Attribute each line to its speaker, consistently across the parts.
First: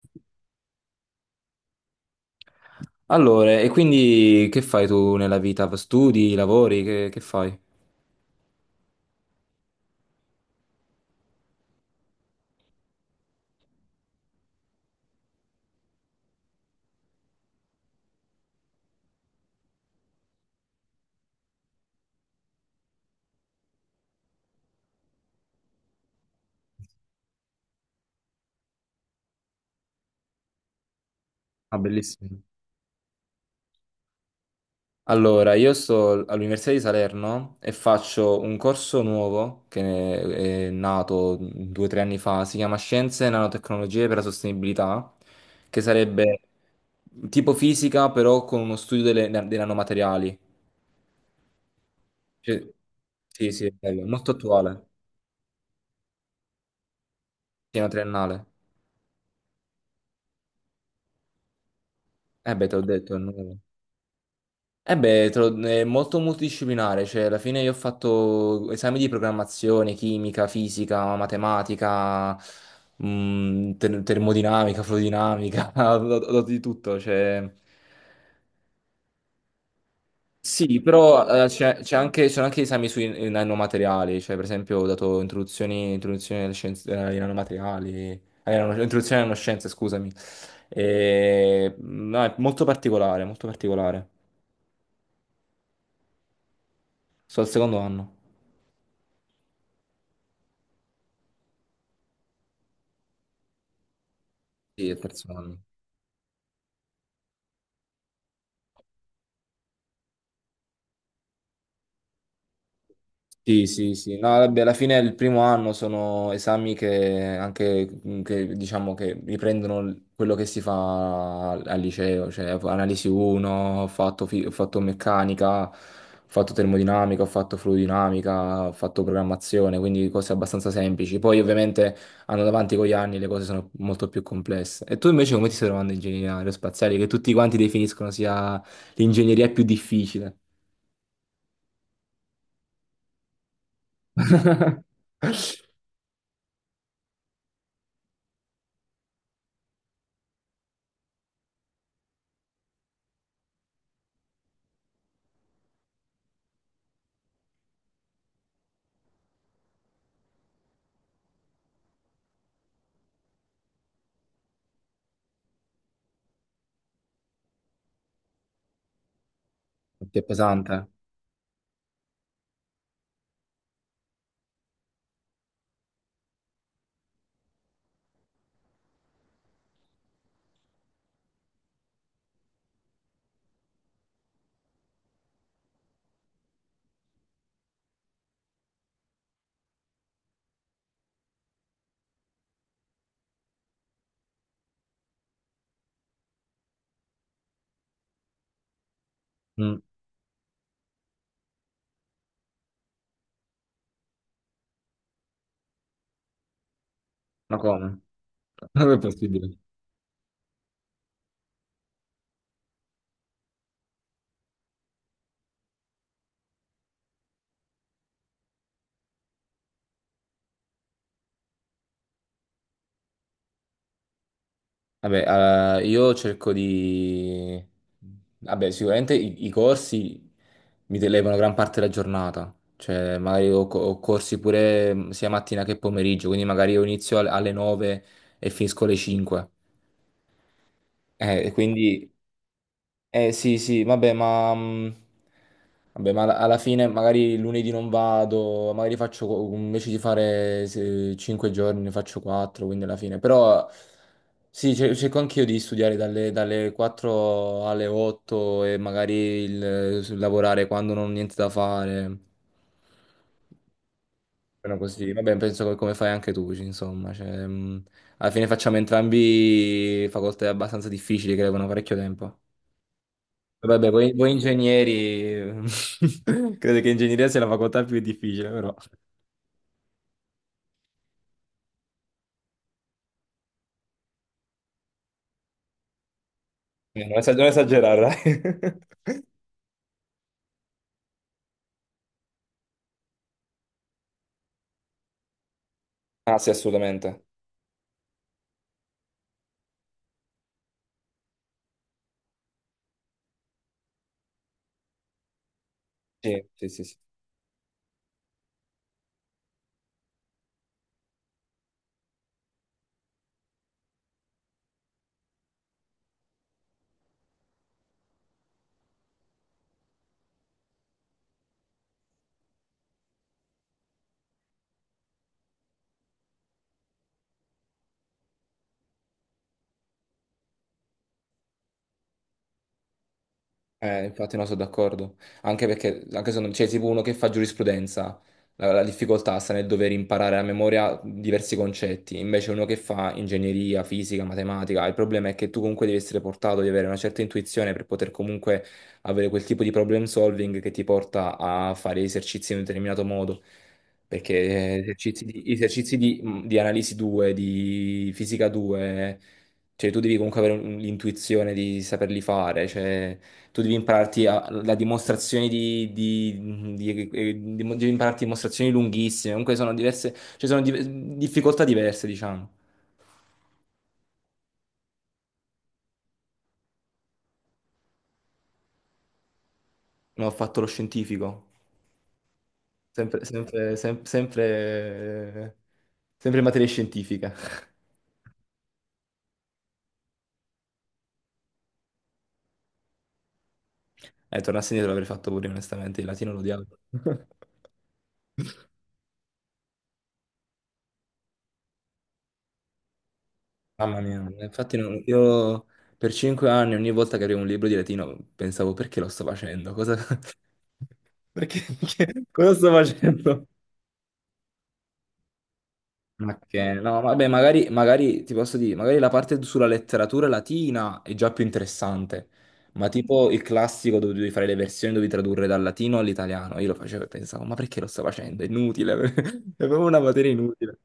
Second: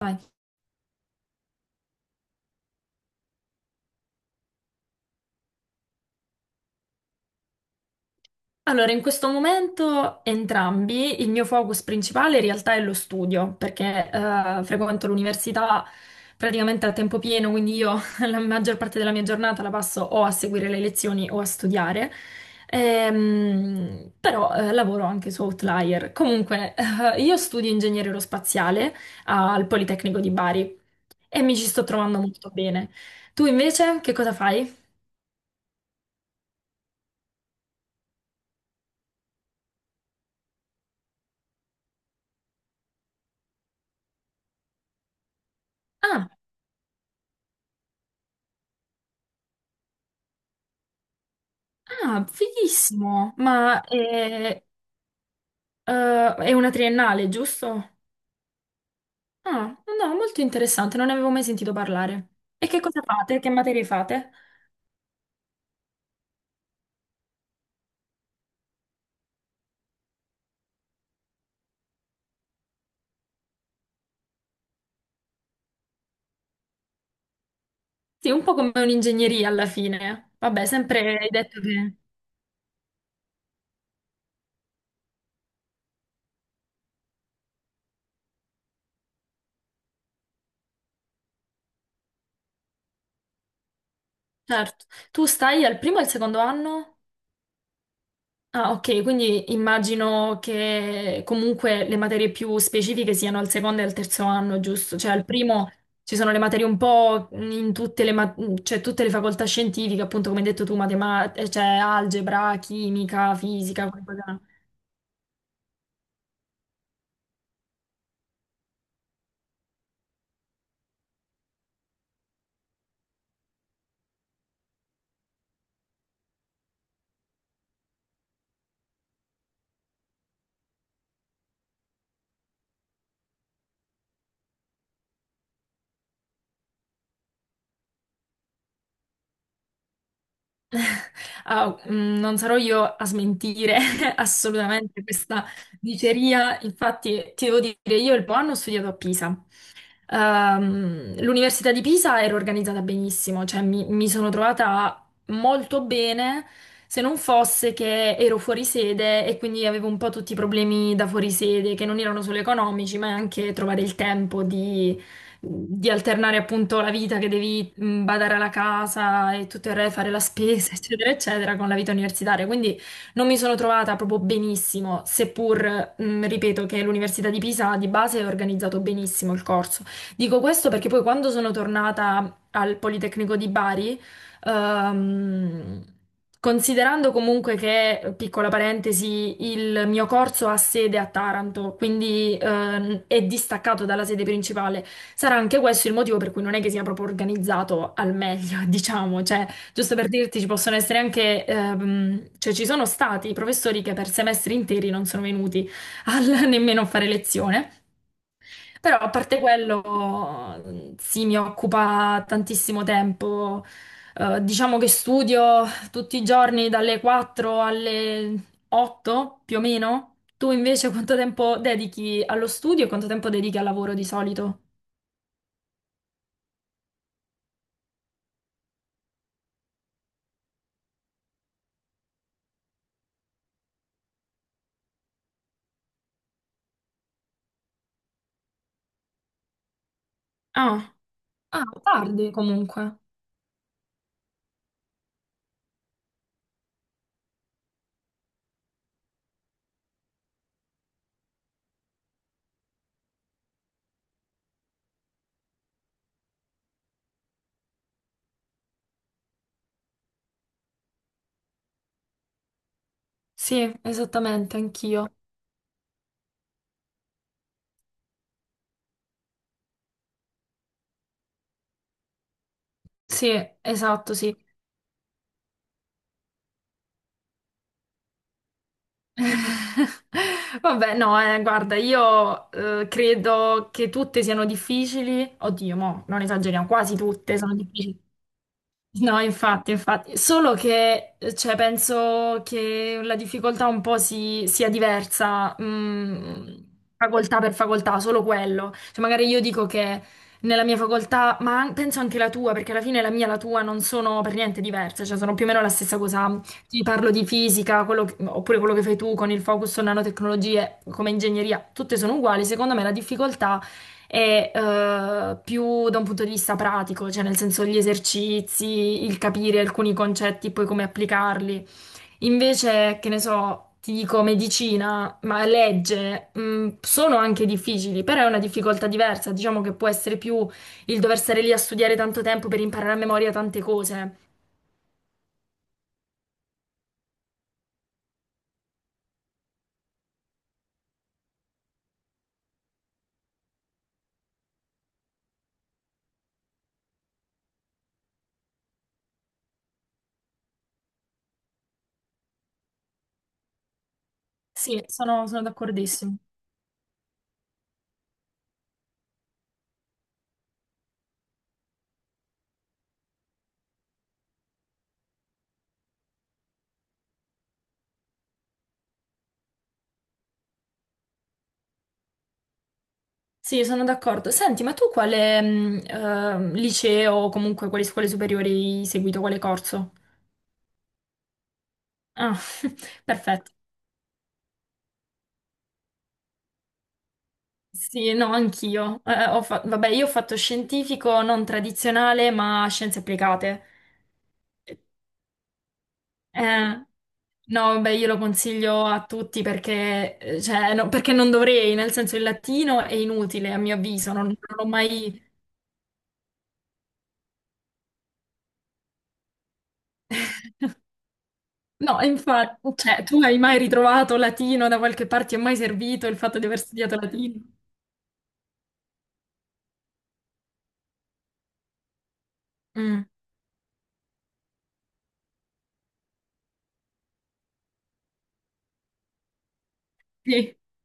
Speaker 1: Vai.
Speaker 2: Allora, e quindi che fai tu nella vita? Studi, lavori, che fai?
Speaker 1: Allora, in questo momento entrambi, il mio focus principale in realtà è lo studio, perché frequento l'università praticamente a tempo pieno, quindi io la maggior parte della mia giornata la passo o a seguire le lezioni o a studiare. Però lavoro anche su Outlier. Comunque, io studio ingegneria aerospaziale al Politecnico di Bari e mi ci
Speaker 2: Ah,
Speaker 1: sto trovando
Speaker 2: bellissimo.
Speaker 1: molto bene. Tu invece che cosa fai?
Speaker 2: Allora, io sto all'Università di Salerno e faccio un corso nuovo che è nato due o tre anni fa, si chiama Scienze e Nanotecnologie per la Sostenibilità, che
Speaker 1: Ah,
Speaker 2: sarebbe tipo fisica però con uno studio dei nanomateriali.
Speaker 1: ah,
Speaker 2: Cioè,
Speaker 1: fighissimo!
Speaker 2: sì, sì, è
Speaker 1: Ma
Speaker 2: bello, molto attuale,
Speaker 1: eh, è una triennale,
Speaker 2: pieno
Speaker 1: giusto?
Speaker 2: triennale.
Speaker 1: Ah, no, molto interessante, non ne avevo mai sentito parlare.
Speaker 2: Eh beh,
Speaker 1: E
Speaker 2: te
Speaker 1: che
Speaker 2: l'ho
Speaker 1: cosa
Speaker 2: detto, è
Speaker 1: fate? Che
Speaker 2: nuovo.
Speaker 1: materie fate?
Speaker 2: Eh beh, è molto multidisciplinare, cioè alla fine io ho fatto esami di programmazione, chimica, fisica, matematica, termodinamica, fluidinamica, ho dato di tutto, cioè...
Speaker 1: Sì, un po' come un'ingegneria alla fine. Vabbè,
Speaker 2: Sì,
Speaker 1: sempre hai
Speaker 2: però
Speaker 1: detto
Speaker 2: c'è
Speaker 1: che...
Speaker 2: c'è anche, ci sono anche esami sui nanomateriali, cioè per esempio ho dato introduzioni alle scienze, ai nanomateriali, no, introduzione alle nanoscienze, scusami. E, no, è molto particolare, molto particolare.
Speaker 1: Certo. Tu stai al primo e al secondo anno?
Speaker 2: Sto al secondo anno.
Speaker 1: Ah, ok, quindi immagino che comunque le materie più specifiche siano al secondo e al terzo anno,
Speaker 2: Sì,
Speaker 1: giusto?
Speaker 2: al
Speaker 1: Cioè al
Speaker 2: terzo anno.
Speaker 1: primo ci sono le materie un po' in tutte le, ma- cioè, tutte le facoltà scientifiche, appunto come hai detto tu, matematica, cioè algebra, chimica,
Speaker 2: Sì,
Speaker 1: fisica,
Speaker 2: sì,
Speaker 1: quelle
Speaker 2: sì,
Speaker 1: cose
Speaker 2: no,
Speaker 1: là.
Speaker 2: vabbè, alla fine il primo anno sono esami che anche, mhmm, che, diciamo, che riprendono quello che si fa al liceo, cioè analisi 1, ho fatto, ho fatto meccanica, ho fatto termodinamica, ho fatto fluidinamica, ho fatto programmazione, quindi cose abbastanza semplici. Poi ovviamente andando avanti con gli anni le cose sono molto più complesse. E tu invece come ti stai trovando in ingegneria aerospaziale, che tutti quanti definiscono sia l'ingegneria più difficile?
Speaker 1: Ah, mm, non sarò io a smentire assolutamente questa diceria. Infatti ti devo dire, io il primo anno ho studiato a Pisa. L'Università di Pisa era organizzata benissimo, cioè mi sono trovata molto bene, se non fosse che ero fuori sede e quindi avevo un po' tutti i problemi da fuori sede, che non erano solo economici, ma anche trovare il tempo di alternare appunto la vita che devi badare alla casa e tutto il re, fare
Speaker 2: Perché
Speaker 1: la
Speaker 2: è pesante,
Speaker 1: spesa,
Speaker 2: eh?
Speaker 1: eccetera, eccetera, con la vita universitaria. Quindi non mi sono trovata proprio benissimo, seppur, ripeto, che l'Università di Pisa di base è organizzato benissimo il corso. Dico questo perché poi quando sono tornata al Politecnico di Bari, ehm, considerando comunque che, piccola parentesi, il mio corso ha sede a Taranto, quindi è distaccato dalla sede principale, sarà anche questo il motivo per cui non è che sia proprio organizzato al meglio, diciamo, cioè,
Speaker 2: Mm,
Speaker 1: giusto per dirti, ci possono essere anche, cioè ci sono stati professori che per semestri interi non sono venuti al- nemmeno a fare
Speaker 2: ma
Speaker 1: lezione.
Speaker 2: come? Non
Speaker 1: Però
Speaker 2: è
Speaker 1: a parte
Speaker 2: possibile.
Speaker 1: quello, sì, mi occupa tantissimo tempo. Diciamo che studio tutti i giorni dalle 4 alle 8 più o meno. Tu invece quanto tempo dedichi allo studio e quanto tempo dedichi al lavoro di solito?
Speaker 2: Vabbè, io cerco di... Vabbè, sicuramente i corsi mi televano gran parte della giornata, cioè magari ho, ho corsi pure sia mattina che pomeriggio, quindi magari io inizio alle 9 e finisco alle 5.
Speaker 1: Ah,
Speaker 2: E
Speaker 1: ah,
Speaker 2: quindi
Speaker 1: tardi comunque.
Speaker 2: eh sì, sì, vabbè, ma alla fine magari lunedì non vado, magari faccio invece di fare 5 giorni ne faccio 4, quindi alla fine. Però sì, cerco anch'io di studiare dalle 4 alle 8 e magari lavorare quando non ho niente da fare.
Speaker 1: Sì, esattamente,
Speaker 2: Però
Speaker 1: anch'io.
Speaker 2: così, vabbè, penso che come fai anche tu, insomma, cioè, alla fine facciamo entrambi facoltà abbastanza difficili che levano parecchio tempo.
Speaker 1: Sì,
Speaker 2: Vabbè,
Speaker 1: esatto,
Speaker 2: voi
Speaker 1: sì.
Speaker 2: ingegneri, credo che ingegneria sia la facoltà più difficile, però.
Speaker 1: Vabbè, no, guarda, io credo che tutte siano difficili. Oddio, mo, non esageriamo, quasi
Speaker 2: Non esagerare,
Speaker 1: tutte
Speaker 2: non
Speaker 1: sono
Speaker 2: esagerare,
Speaker 1: difficili.
Speaker 2: dai.
Speaker 1: No, infatti, infatti, solo che cioè, penso che la difficoltà un po' si- sia diversa,
Speaker 2: Ah,
Speaker 1: mm,
Speaker 2: sì, assolutamente.
Speaker 1: facoltà per facoltà, solo quello. Cioè, magari io dico che nella mia facoltà, ma an- penso anche la tua, perché alla fine la mia e la tua non sono per niente diverse, cioè sono più o meno la stessa cosa.
Speaker 2: Sì, sì,
Speaker 1: Ti
Speaker 2: sì, sì.
Speaker 1: parlo di fisica, quello che- oppure quello che fai tu con il focus su nanotecnologie come ingegneria, tutte sono uguali. Secondo me la difficoltà e più da un punto di vista pratico, cioè nel senso gli esercizi, il capire alcuni concetti e poi come applicarli. Invece, che ne so, ti dico medicina, ma legge, sono anche difficili, però è una difficoltà diversa, diciamo che può essere più il dover stare lì a studiare tanto tempo per imparare a memoria tante cose.
Speaker 2: Infatti no, sono d'accordo. Anche perché, anche se non c'è tipo uno che fa giurisprudenza, la difficoltà sta nel dover imparare a memoria diversi concetti. Invece uno che fa ingegneria, fisica, matematica, il problema è che tu comunque devi essere portato, di avere una certa intuizione per poter comunque avere quel tipo di problem solving che ti porta a fare esercizi in un determinato modo. Perché
Speaker 1: Sì, sono
Speaker 2: esercizi
Speaker 1: d'accordissimo.
Speaker 2: di di analisi 2, di fisica 2, cioè tu devi comunque avere l'intuizione di saperli fare, cioè tu devi impararti la dimostrazione devi impararti dimostrazioni lunghissime, comunque sono diverse, ci sono difficoltà diverse, diciamo.
Speaker 1: Sì, sono d'accordo. Senti, ma tu quale liceo o comunque quali scuole superiori hai seguito, quale corso?
Speaker 2: Non ho fatto lo scientifico,
Speaker 1: Ah, perfetto.
Speaker 2: sempre, eh, sempre in materia scientifica.
Speaker 1: Sì, no, anch'io. Ho fa- vabbè, io ho fatto scientifico non tradizionale, ma scienze applicate.
Speaker 2: Tornassi indietro l'avrei fatto pure, onestamente, il latino lo odiavo.
Speaker 1: Eh, no, beh, io lo consiglio a tutti perché, cioè, no, perché non dovrei, nel senso il latino è inutile a mio
Speaker 2: Mamma
Speaker 1: avviso,
Speaker 2: mia,
Speaker 1: non l'ho
Speaker 2: infatti non-
Speaker 1: mai...
Speaker 2: io per 5 anni ogni volta che avevo un libro di latino pensavo, perché lo sto facendo? Cosa,
Speaker 1: No,
Speaker 2: cosa sto
Speaker 1: infatti, cioè, tu hai
Speaker 2: facendo?
Speaker 1: mai ritrovato latino da qualche parte? Ti è mai servito il fatto di
Speaker 2: Ok,
Speaker 1: aver studiato
Speaker 2: no, vabbè,
Speaker 1: latino?
Speaker 2: magari, magari ti posso dire, magari la parte sulla letteratura latina è già più interessante, ma
Speaker 1: Mm,
Speaker 2: tipo il classico dove devi fare le versioni, devi tradurre dal latino all'italiano. Io lo facevo e pensavo, ma perché lo sto facendo? È inutile, è proprio una materia
Speaker 1: sì.
Speaker 2: inutile.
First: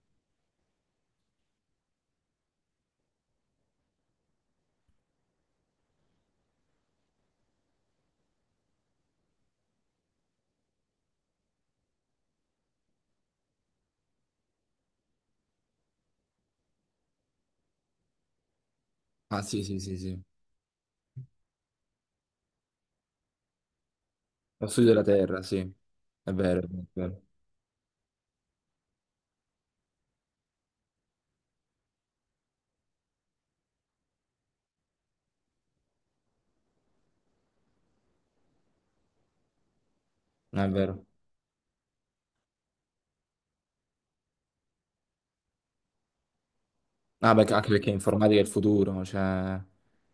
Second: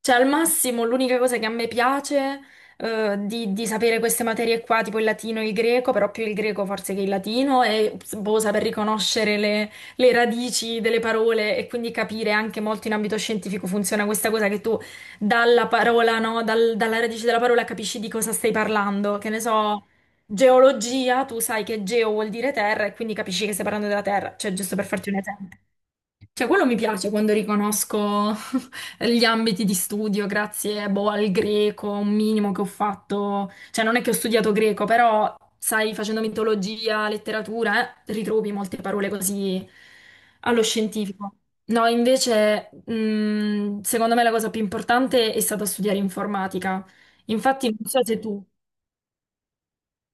Speaker 1: Cioè, al massimo, l'unica cosa che a me piace di sapere queste materie qua, tipo il latino e il greco, però più il greco forse che il latino, è boh, saper riconoscere le radici delle parole e quindi capire anche molto in ambito scientifico funziona questa cosa che tu dalla parola, no, dal- dalla radice della parola capisci di cosa stai parlando. Che ne
Speaker 2: Ah, sì, sì,
Speaker 1: so,
Speaker 2: sì, sì.
Speaker 1: geologia, tu sai che geo vuol dire terra e quindi capisci che stai parlando della terra, cioè
Speaker 2: Lo
Speaker 1: giusto per
Speaker 2: studio della
Speaker 1: farti un
Speaker 2: terra, sì.
Speaker 1: esempio.
Speaker 2: È
Speaker 1: Cioè,
Speaker 2: vero,
Speaker 1: quello
Speaker 2: è
Speaker 1: mi piace
Speaker 2: vero.
Speaker 1: quando riconosco gli ambiti di studio, grazie, boh, al greco, un minimo che ho fatto, cioè non è che ho studiato greco, però sai, facendo mitologia, letteratura, ritrovi molte parole così allo
Speaker 2: È vero.
Speaker 1: scientifico. No, invece, secondo me la cosa più importante è stata studiare informatica.
Speaker 2: Ah, anche
Speaker 1: Infatti, non
Speaker 2: perché
Speaker 1: so se
Speaker 2: informatica è
Speaker 1: tu,
Speaker 2: il futuro, cioè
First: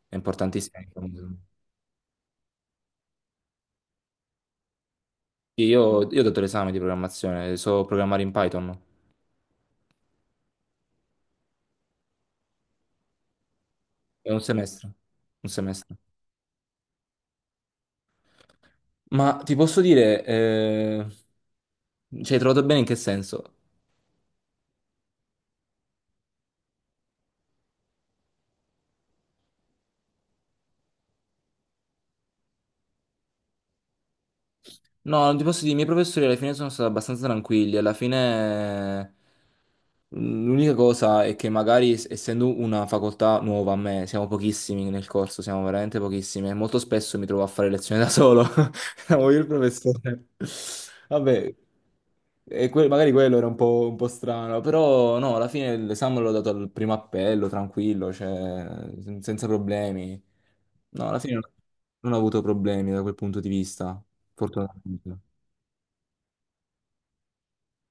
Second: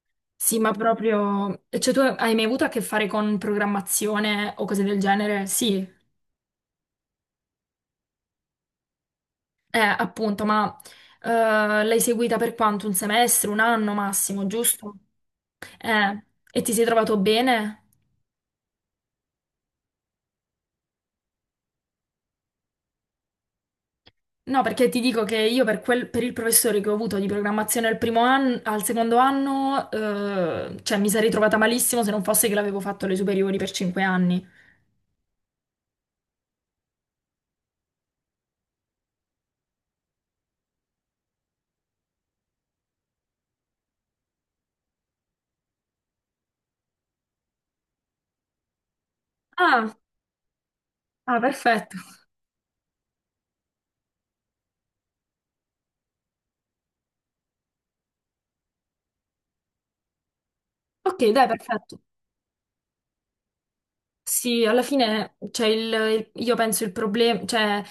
Speaker 2: è
Speaker 1: sì, ma
Speaker 2: importantissimo.
Speaker 1: proprio, cioè tu hai mai avuto a che fare con programmazione o cose del genere?
Speaker 2: Sì,
Speaker 1: Sì,
Speaker 2: io, ho dato l'esame di programmazione, so programmare in Python.
Speaker 1: eh, appunto, ma eh, l'hai seguita per quanto? Un semestre, un anno
Speaker 2: È un
Speaker 1: massimo,
Speaker 2: semestre.
Speaker 1: giusto?
Speaker 2: Un semestre.
Speaker 1: Eh, e ti sei trovato bene?
Speaker 2: Ma ti posso dire, ci hai trovato bene in che senso?
Speaker 1: No, perché ti dico che io per, quel- per il professore che ho avuto di programmazione al primo anno, al secondo anno, cioè mi sarei trovata malissimo se non fosse che l'avevo fatto alle superiori per 5 anni.
Speaker 2: No, non ti posso dire, i miei professori alla fine sono stati abbastanza tranquilli, alla fine l'unica cosa è che magari essendo una facoltà nuova a me, siamo pochissimi nel corso, siamo veramente pochissimi e molto spesso mi trovo a fare lezioni da solo. Siamo io e il
Speaker 1: Ah,
Speaker 2: professore.
Speaker 1: ah,
Speaker 2: Vabbè,
Speaker 1: perfetto.
Speaker 2: e magari quello era un po' strano, però no, alla fine l'esame l'ho dato al primo appello, tranquillo, cioè, senza problemi. No, alla
Speaker 1: Ok,
Speaker 2: fine
Speaker 1: dai, perfetto.
Speaker 2: non ho avuto problemi da quel punto di vista,
Speaker 1: Sì, alla
Speaker 2: fortunatamente.
Speaker 1: fine, cioè, io penso il problema, cioè,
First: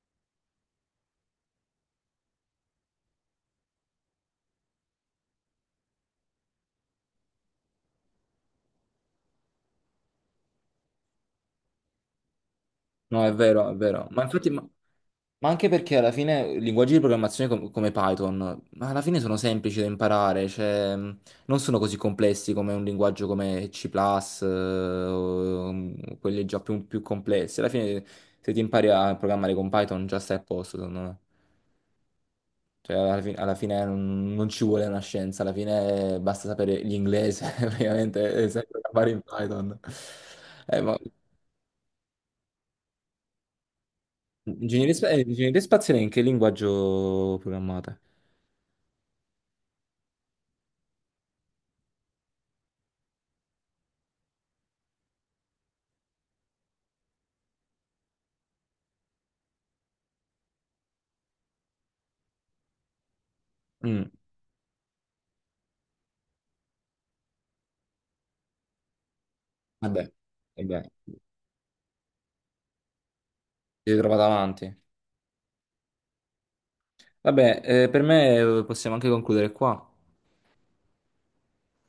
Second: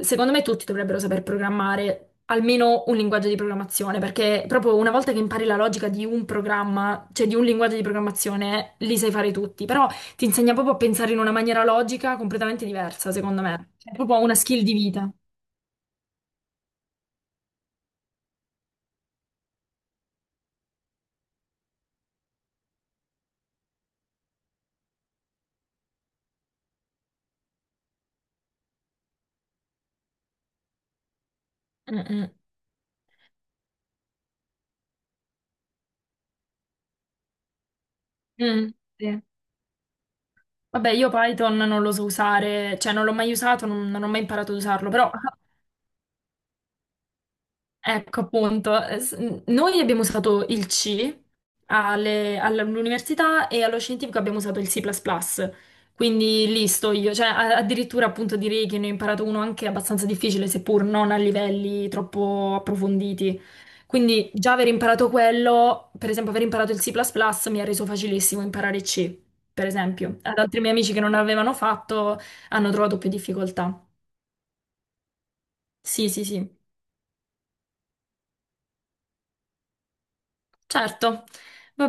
Speaker 1: secondo me tutti dovrebbero saper programmare almeno un linguaggio di programmazione, perché proprio una volta che impari la logica di un programma, cioè di un linguaggio di programmazione, li sai fare tutti, però ti insegna proprio a pensare in una maniera logica completamente diversa,
Speaker 2: No, è
Speaker 1: secondo
Speaker 2: vero, è
Speaker 1: me. È
Speaker 2: vero.
Speaker 1: proprio
Speaker 2: Ma
Speaker 1: una
Speaker 2: infatti...
Speaker 1: skill
Speaker 2: ma-
Speaker 1: di vita.
Speaker 2: Ma anche perché alla fine linguaggi di programmazione come Python, ma alla fine sono semplici da imparare, cioè non sono così complessi come un linguaggio come C++, eh, o quelli già più complessi. Alla fine se ti impari a programmare con Python già stai a posto, secondo me.
Speaker 1: Mm, mm,
Speaker 2: Cioè alla fine non ci vuole una scienza, alla fine basta sapere l'inglese, praticamente, e sai
Speaker 1: mm,
Speaker 2: programmare in
Speaker 1: sì.
Speaker 2: Python.
Speaker 1: Vabbè,
Speaker 2: Ma
Speaker 1: io Python non lo so usare, cioè non l'ho mai usato, non ho mai imparato ad usarlo,
Speaker 2: ingegneria,
Speaker 1: però
Speaker 2: ingegneria spaziale in che linguaggio programmate?
Speaker 1: ecco appunto, noi abbiamo usato il C all'università e allo scientifico abbiamo usato il C++, quindi lì sto io, cioè a- addirittura appunto direi che ne ho imparato uno anche abbastanza difficile, seppur non a livelli troppo approfonditi.
Speaker 2: Mm.
Speaker 1: Quindi già aver imparato quello, per esempio aver imparato il C++ mi ha reso facilissimo imparare C, per
Speaker 2: Vabbè,
Speaker 1: esempio. Ad altri miei
Speaker 2: vabbè,
Speaker 1: amici che non l'avevano fatto hanno trovato più difficoltà.
Speaker 2: si trova davanti.
Speaker 1: Sì,
Speaker 2: Vabbè, per me possiamo anche concludere qua.
Speaker 1: certo. Va